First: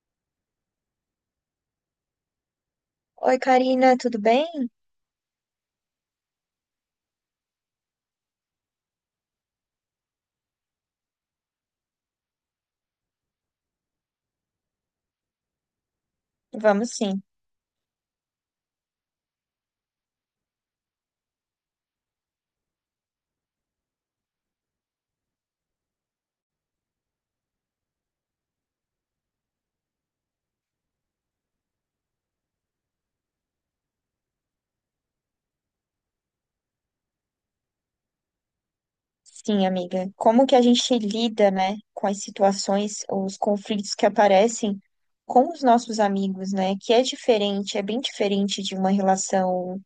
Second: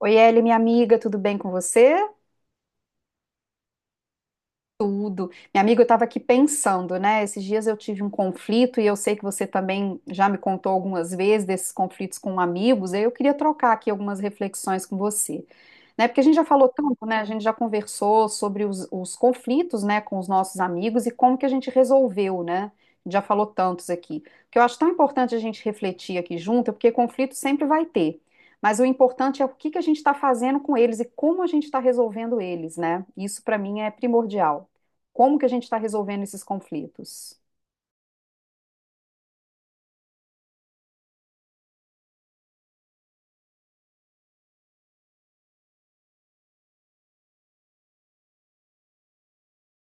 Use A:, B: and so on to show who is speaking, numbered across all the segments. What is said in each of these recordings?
A: Oi, Eli, minha amiga, tudo bem com você?
B: Oi, Karina, tudo bem?
A: Tudo. Minha amiga, eu estava aqui pensando, né? Esses dias eu tive um conflito e eu sei que você também já me contou algumas vezes desses conflitos com amigos, e eu queria trocar aqui algumas reflexões com você, né? Porque a gente já falou
B: Vamos
A: tanto, né?
B: sim.
A: A gente já conversou sobre os conflitos, né, com os nossos amigos e como que a gente resolveu, né? Já falou tantos aqui. O que eu acho tão importante a gente refletir aqui junto, é porque conflito sempre vai ter. Mas o importante é o que que a gente está fazendo com eles e como a gente está resolvendo eles, né? Isso para mim é primordial. Como que a gente está resolvendo esses conflitos?
B: Sim, amiga. Como que a gente lida, né, com as situações, os conflitos que aparecem com os nossos amigos, né? Que é diferente, é bem diferente de uma relação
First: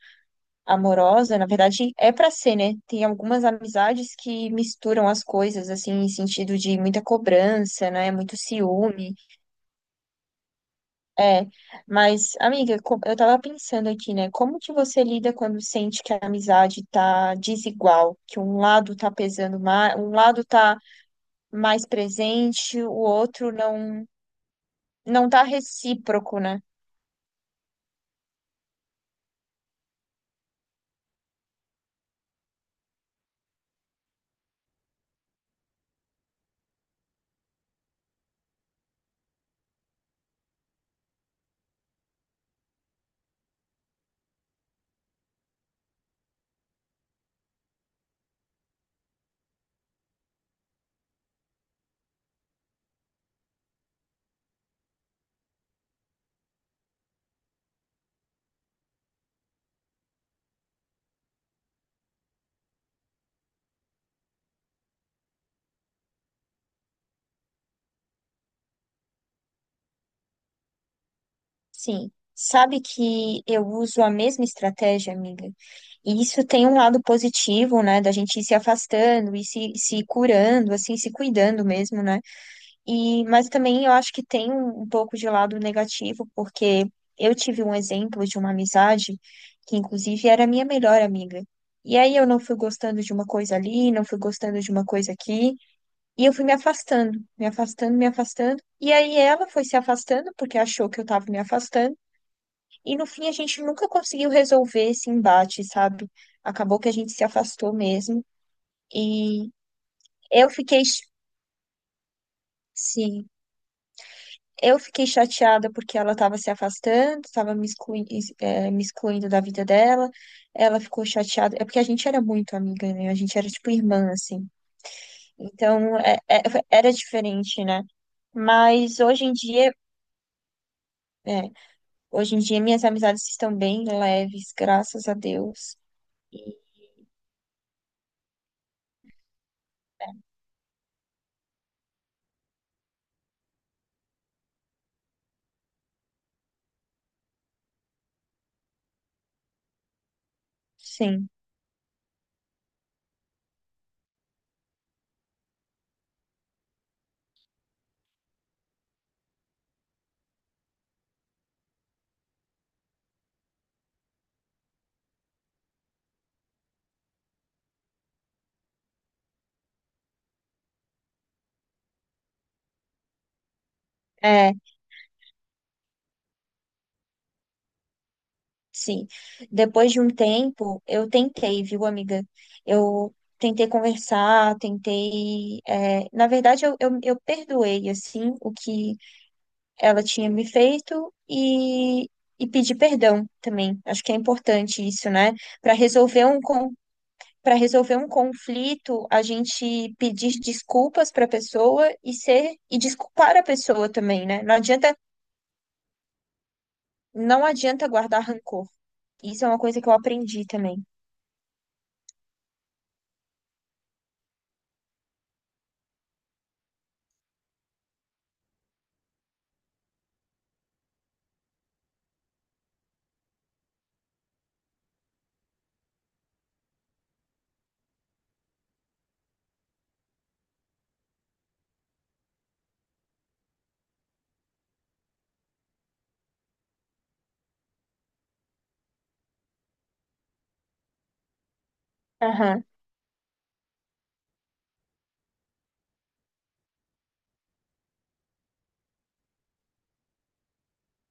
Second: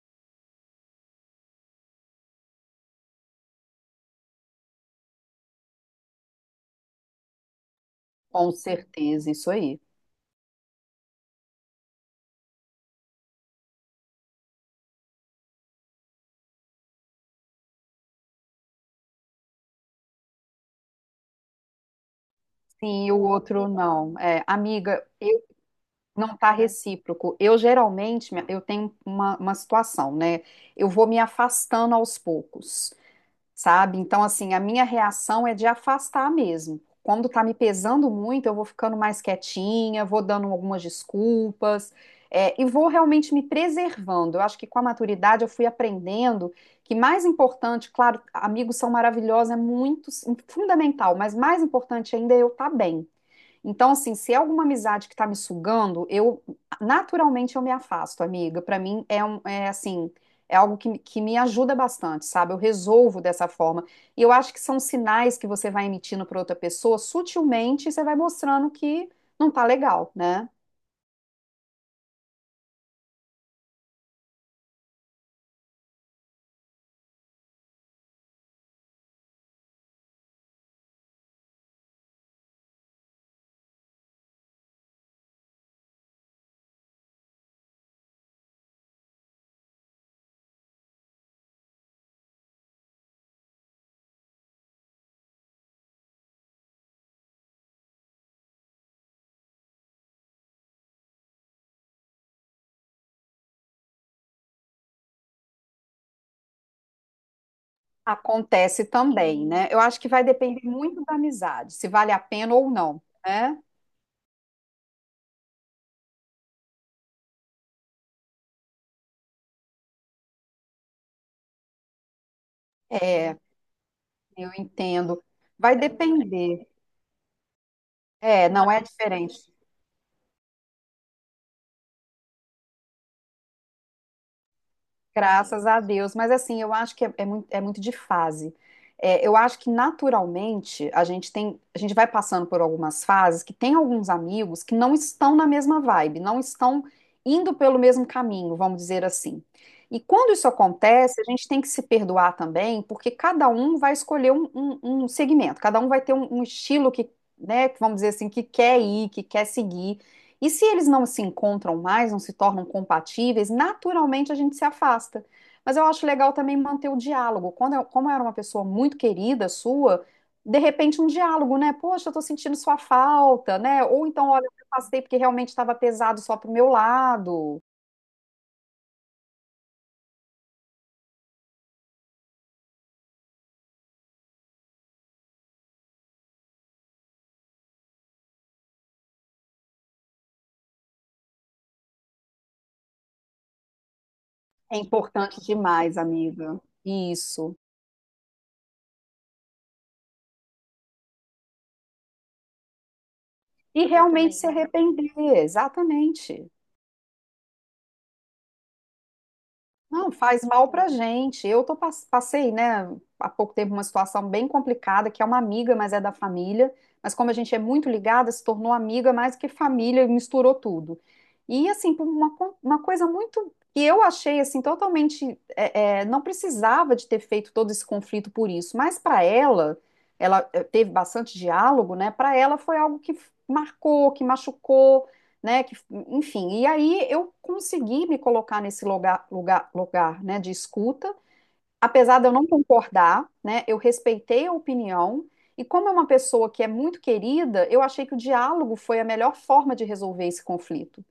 B: amorosa. Na verdade, é pra ser, né? Tem algumas amizades que misturam as coisas, assim, em sentido de muita cobrança, né? Muito
A: Com
B: ciúme.
A: certeza, isso aí.
B: É, mas, amiga, eu tava pensando aqui, né? Como que você lida quando sente que a amizade tá desigual, que um lado tá pesando mais, um lado tá mais presente, o
A: Sim, e o
B: outro
A: outro
B: não
A: não. É, amiga,
B: não
A: eu
B: tá
A: não
B: recíproco,
A: tá
B: né?
A: recíproco. Eu geralmente, eu tenho uma situação, né? Eu vou me afastando aos poucos, sabe? Então, assim, a minha reação é de afastar mesmo. Quando tá me pesando muito, eu vou ficando mais quietinha, vou dando algumas desculpas, e vou realmente me preservando. Eu acho que com a maturidade eu fui aprendendo que mais importante, claro, amigos são maravilhosos, é muito fundamental, mas mais importante ainda é eu estar bem. Então, assim, se é alguma amizade que tá me sugando, eu naturalmente eu me afasto, amiga. Pra mim é um, é assim, é algo que me ajuda bastante, sabe? Eu resolvo dessa forma. E eu acho que são sinais que você vai emitindo pra outra pessoa, sutilmente você vai mostrando que não tá legal, né?
B: Sim. Sabe que eu uso a mesma estratégia, amiga? E isso tem um lado positivo, né? Da gente ir se afastando e se curando, assim, se cuidando mesmo, né? E, mas também eu acho que tem um pouco de lado negativo, porque eu tive um exemplo de uma amizade que, inclusive, era minha melhor amiga. E aí eu não fui gostando de uma coisa ali, não fui gostando de uma coisa aqui, e eu fui me afastando, me afastando, me afastando. E aí ela foi se afastando porque achou que eu tava me afastando, e no fim a gente nunca conseguiu resolver esse embate, sabe? Acabou que a gente se afastou mesmo.
A: Acontece também,
B: E
A: né? Eu acho que vai
B: eu
A: depender
B: fiquei,
A: muito da amizade, se vale a pena ou não,
B: sim,
A: né?
B: eu fiquei chateada porque ela estava se afastando, estava me excluindo da vida dela. Ela ficou chateada. É porque a gente era muito amiga, né? A
A: É,
B: gente era tipo irmã, assim.
A: eu entendo. Vai
B: Então,
A: depender.
B: era diferente, né?
A: É, não é
B: Mas hoje em
A: diferente.
B: dia, é, hoje em dia minhas amizades estão bem leves, graças a
A: Graças
B: Deus.
A: a Deus. Mas
B: E,
A: assim, eu acho que é muito, é muito de fase. É, eu acho que
B: é,
A: naturalmente a gente tem, a gente vai passando por algumas fases que tem alguns amigos que não estão na mesma vibe, não estão indo pelo mesmo caminho, vamos dizer assim. E quando isso acontece, a
B: sim.
A: gente tem que se perdoar também, porque cada um vai escolher um, um segmento, cada um vai ter um, um estilo que, né, vamos dizer assim, que quer ir, que quer seguir. E se eles não se encontram mais, não se tornam compatíveis, naturalmente a gente se afasta. Mas eu acho legal também manter o diálogo. Como eu era uma pessoa muito querida sua, de repente um diálogo, né? Poxa, eu tô sentindo sua falta, né? Ou então, olha, eu
B: É.
A: me afastei porque realmente estava pesado só pro meu lado.
B: Sim. Depois de um tempo, eu tentei, viu, amiga? Eu tentei conversar, tentei. Na verdade, eu perdoei, assim, o que ela tinha me feito e pedi perdão também. Acho que é
A: É
B: importante isso, né?
A: importante
B: Para
A: demais,
B: resolver um
A: amiga.
B: para
A: Isso.
B: resolver um conflito, a gente pedir desculpas para a pessoa e ser e desculpar a
A: E eu
B: pessoa também,
A: realmente
B: né?
A: também se também. Arrepender, exatamente.
B: Não adianta guardar rancor. Isso é uma coisa que eu
A: Não, faz
B: aprendi
A: mal
B: também.
A: pra gente. Eu tô, passei, né, há pouco tempo uma situação bem complicada, que é uma amiga, mas é da família. Mas como a gente é muito ligada, se tornou amiga mais do que família, e misturou tudo. E assim, por uma, uma coisa muito que eu achei assim totalmente, não precisava de ter feito todo esse conflito por isso. Mas para ela, ela teve bastante diálogo, né? Para ela foi algo que marcou, que machucou, né? Que, enfim, e aí eu consegui me colocar nesse lugar, né, de escuta, apesar de eu não
B: Aham.
A: concordar, né? Eu respeitei a opinião. E como é uma pessoa que é muito querida, eu achei que o diálogo foi a melhor forma de resolver esse conflito,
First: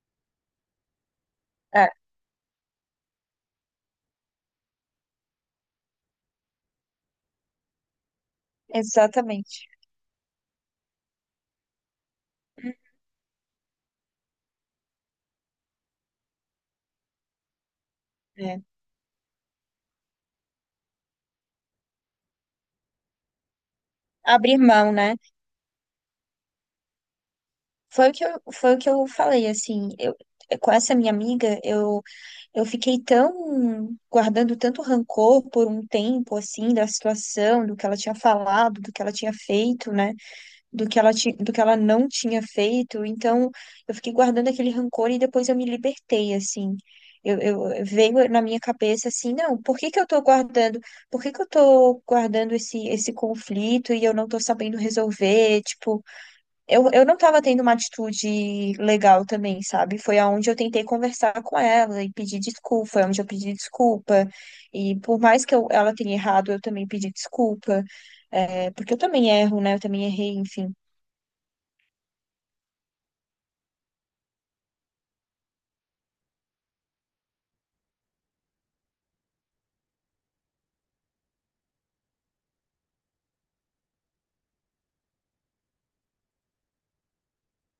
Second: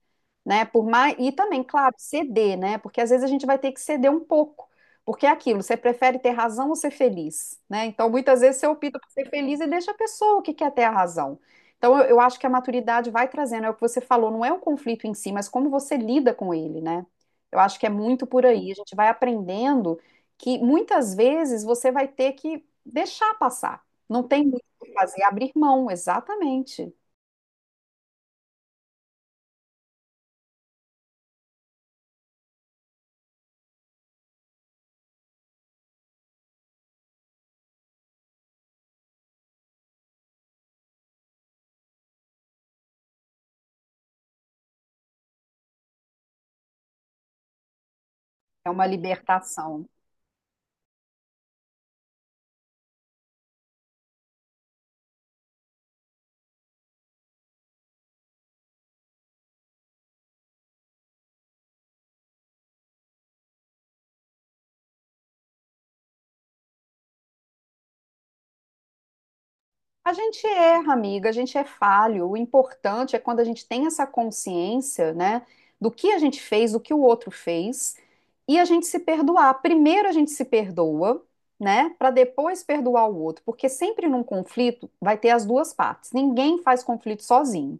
A: né? Por mais e também, claro, ceder, né? Porque às vezes a gente vai ter que ceder um pouco, porque é aquilo, você prefere ter razão ou ser feliz, né? Então, muitas vezes você opta por ser feliz e
B: Exatamente.
A: deixa a pessoa que quer ter a razão. Então, eu acho que a maturidade vai trazendo, é o que você falou, não é o conflito em si, mas como você lida com ele, né? Eu acho que é muito por
B: É.
A: aí, a gente vai aprendendo que muitas vezes você vai ter que deixar passar. Não tem
B: Abrir
A: muito o
B: mão,
A: que
B: né?
A: fazer, abrir mão, exatamente.
B: Foi o que eu falei, assim, com essa minha amiga, eu fiquei tão guardando tanto rancor por um tempo, assim, da situação, do que ela tinha falado, do que ela tinha feito, né? Do que ela não tinha feito. Então, eu fiquei guardando aquele rancor e depois eu me libertei, assim. Veio na minha
A: É uma
B: cabeça assim, não, por
A: libertação.
B: que que eu tô guardando? Por que que eu tô guardando esse conflito e eu não tô sabendo resolver? Tipo, eu não tava tendo uma atitude legal também, sabe? Foi aonde eu tentei conversar com ela e pedir desculpa, foi onde eu pedi desculpa. E por mais que ela tenha errado, eu também pedi desculpa. É, porque eu também erro, né? Eu também
A: A
B: errei,
A: gente
B: enfim.
A: erra, amiga, a gente é falho. O importante é quando a gente tem essa consciência, né, do que a gente fez, do que o outro fez, e a gente se perdoar. Primeiro a gente se perdoa, né, para depois perdoar o outro, porque sempre num conflito vai ter as duas partes. Ninguém faz conflito sozinho,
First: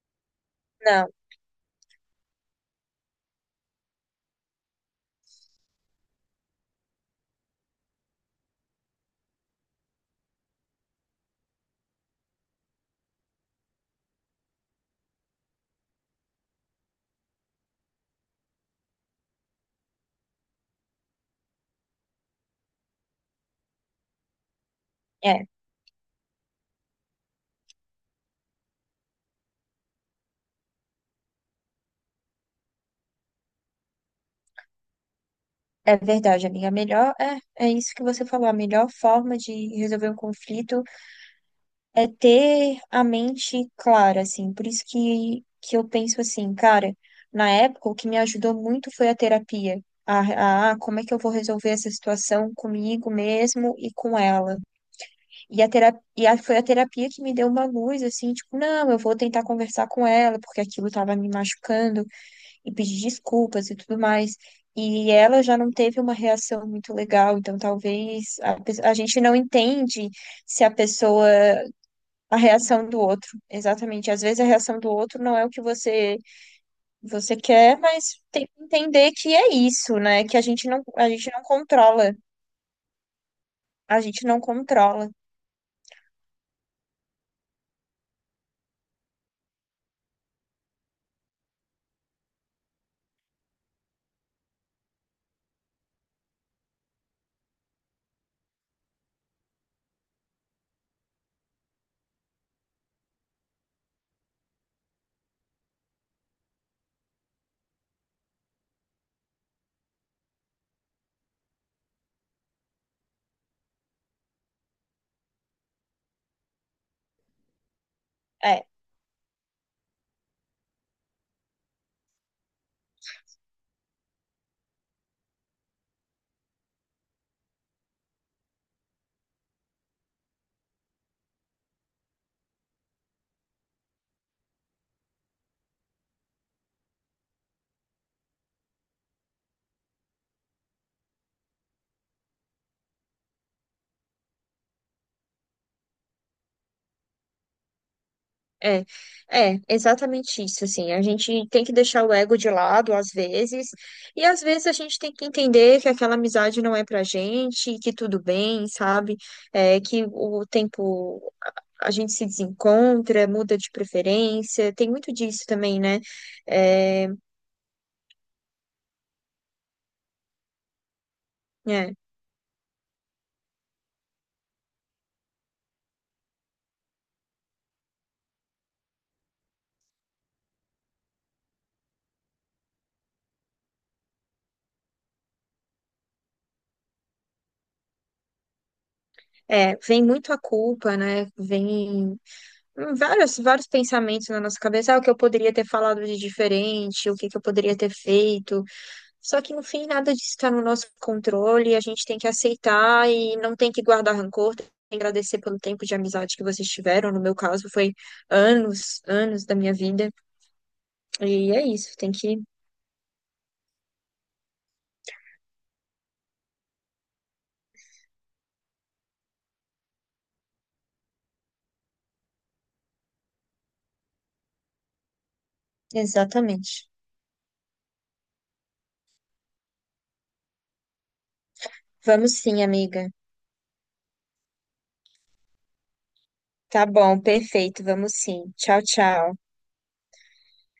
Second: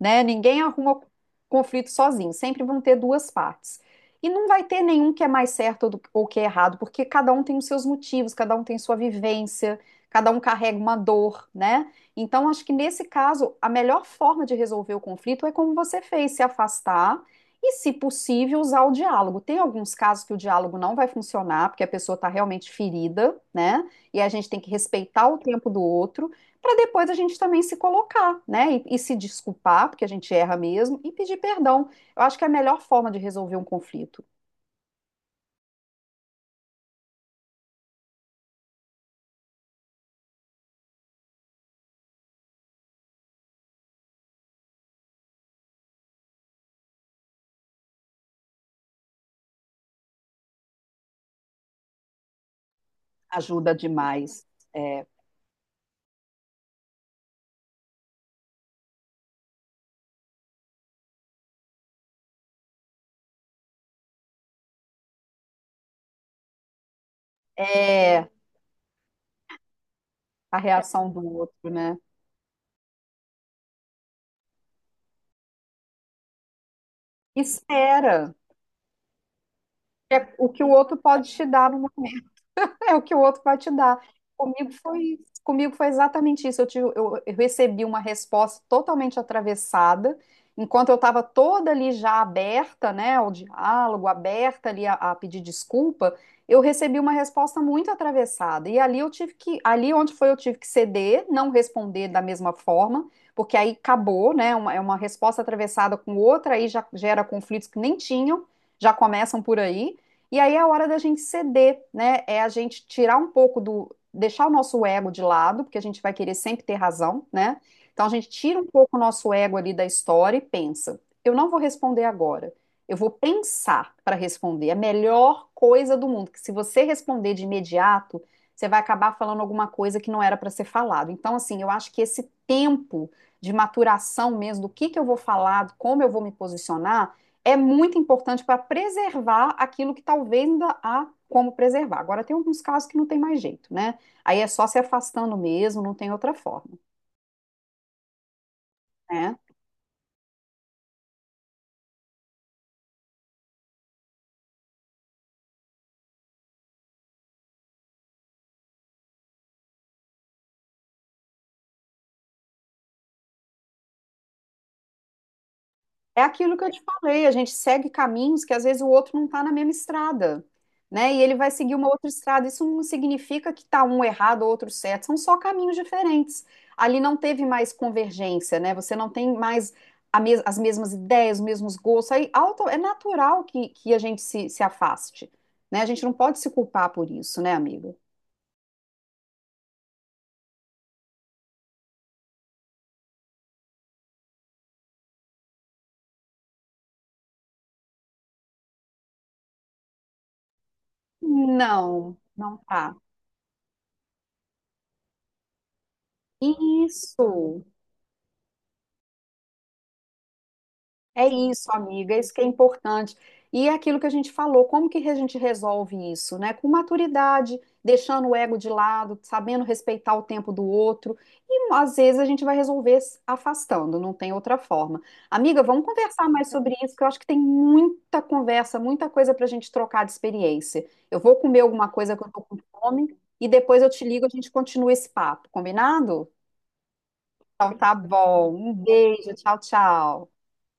A: né? Ninguém arruma
B: Não,
A: conflito sozinho. Sempre vão ter duas partes. E não vai ter nenhum que é mais certo ou ou que é errado, porque cada um tem os seus motivos, cada um tem sua vivência, cada um carrega uma dor, né? Então, acho que nesse caso, a melhor forma de resolver o conflito é como você fez, se afastar e, se possível, usar o diálogo. Tem alguns casos que o diálogo não vai funcionar, porque a pessoa está realmente ferida, né? E a gente tem que respeitar o
B: é,
A: tempo do outro, para depois a gente também se colocar, né? E se desculpar, porque a gente erra mesmo, e pedir perdão. Eu acho que é a melhor forma de resolver um conflito.
B: é verdade, amiga. A melhor, é isso que você falou. A melhor forma de resolver um conflito é ter a mente clara, assim. Por isso que eu penso assim, cara, na época o que me ajudou muito foi a terapia. Como é que eu vou resolver essa situação comigo
A: Ajuda
B: mesmo e com
A: demais.
B: ela?
A: É,
B: E a terapia, e a- foi a terapia que me deu uma luz, assim, tipo, não, eu vou tentar conversar com ela, porque aquilo tava me machucando. E pedir desculpas e tudo mais. E ela já não teve uma reação muito legal, então
A: é
B: talvez a gente não entende
A: a
B: se a
A: reação do
B: pessoa,
A: outro, né?
B: a reação do outro. Exatamente. Às vezes a reação do outro não é o que você quer, mas
A: Espera.
B: tem que entender que é isso, né?
A: É
B: Que
A: o que o outro
B: a gente
A: pode
B: não
A: te dar no
B: controla.
A: momento. É o que o outro vai te
B: A
A: dar.
B: gente não controla.
A: Comigo foi exatamente isso. Eu recebi uma resposta totalmente atravessada, enquanto eu estava toda ali já aberta, né, ao diálogo, aberta ali a pedir desculpa, eu recebi uma resposta muito atravessada. E ali eu tive que, ali onde foi eu tive que ceder, não responder da mesma forma, porque aí acabou, né, é uma resposta atravessada com outra, aí já gera conflitos que nem tinham, já começam por aí. E aí é a hora da gente ceder, né? É a gente tirar um pouco do, deixar o nosso ego de lado, porque a gente vai querer sempre ter razão, né? Então a gente tira
B: É,
A: um pouco o nosso ego ali da história e pensa: eu não vou responder agora. Eu vou pensar para responder. É a melhor coisa do mundo, que se você responder de imediato, você vai acabar falando alguma coisa que não era para ser falado. Então, assim, eu acho que esse tempo de maturação mesmo, do que eu vou falar, como eu vou me posicionar, é muito importante para preservar aquilo que talvez ainda há como preservar. Agora, tem alguns casos que não tem mais jeito, né? Aí é só se afastando mesmo, não tem outra forma,
B: É,
A: né?
B: exatamente isso, assim, a gente tem que deixar o ego de lado às vezes, e às vezes a gente tem que entender que aquela amizade não é pra gente, que tudo bem, sabe? É, que o tempo a gente se desencontra, muda de preferência, tem muito disso também, né?
A: É aquilo que eu te
B: É,
A: falei, a gente segue caminhos que às vezes o outro não está na mesma estrada, né? E ele vai seguir uma
B: é,
A: outra estrada. Isso não significa que está um errado, ou outro certo. São só caminhos diferentes. Ali não teve mais convergência, né? Você não tem mais a as mesmas ideias, os mesmos gostos. Aí é natural que a gente se afaste, né? A gente não pode se culpar por isso, né, amigo?
B: vem muito a culpa, né? Vem vários pensamentos na nossa cabeça, ah, o que eu poderia ter falado de diferente, o que que eu poderia ter feito. Só que no fim nada disso está no nosso controle, a gente
A: Não,
B: tem que
A: não tá.
B: aceitar e não tem que guardar rancor, tem que agradecer pelo tempo de amizade que vocês tiveram. No meu
A: Isso.
B: caso, foi anos, anos da minha vida.
A: É
B: E é
A: isso,
B: isso, tem
A: amiga, é isso que
B: que.
A: é importante. E é aquilo que a gente falou, como que a gente resolve isso, né? Com maturidade, deixando o ego de lado, sabendo respeitar o tempo do outro. E às vezes a gente vai resolver se afastando, não tem outra forma. Amiga, vamos conversar mais sobre
B: Exatamente.
A: isso, que eu acho que tem muita conversa, muita coisa para a gente trocar de experiência. Eu vou comer alguma coisa que eu
B: Vamos
A: tô com
B: sim, amiga.
A: fome e depois eu te ligo, a gente continua esse papo, combinado?
B: Tá bom,
A: Então
B: perfeito,
A: tá
B: vamos sim.
A: bom. Um
B: Tchau,
A: beijo,
B: tchau.
A: tchau, tchau.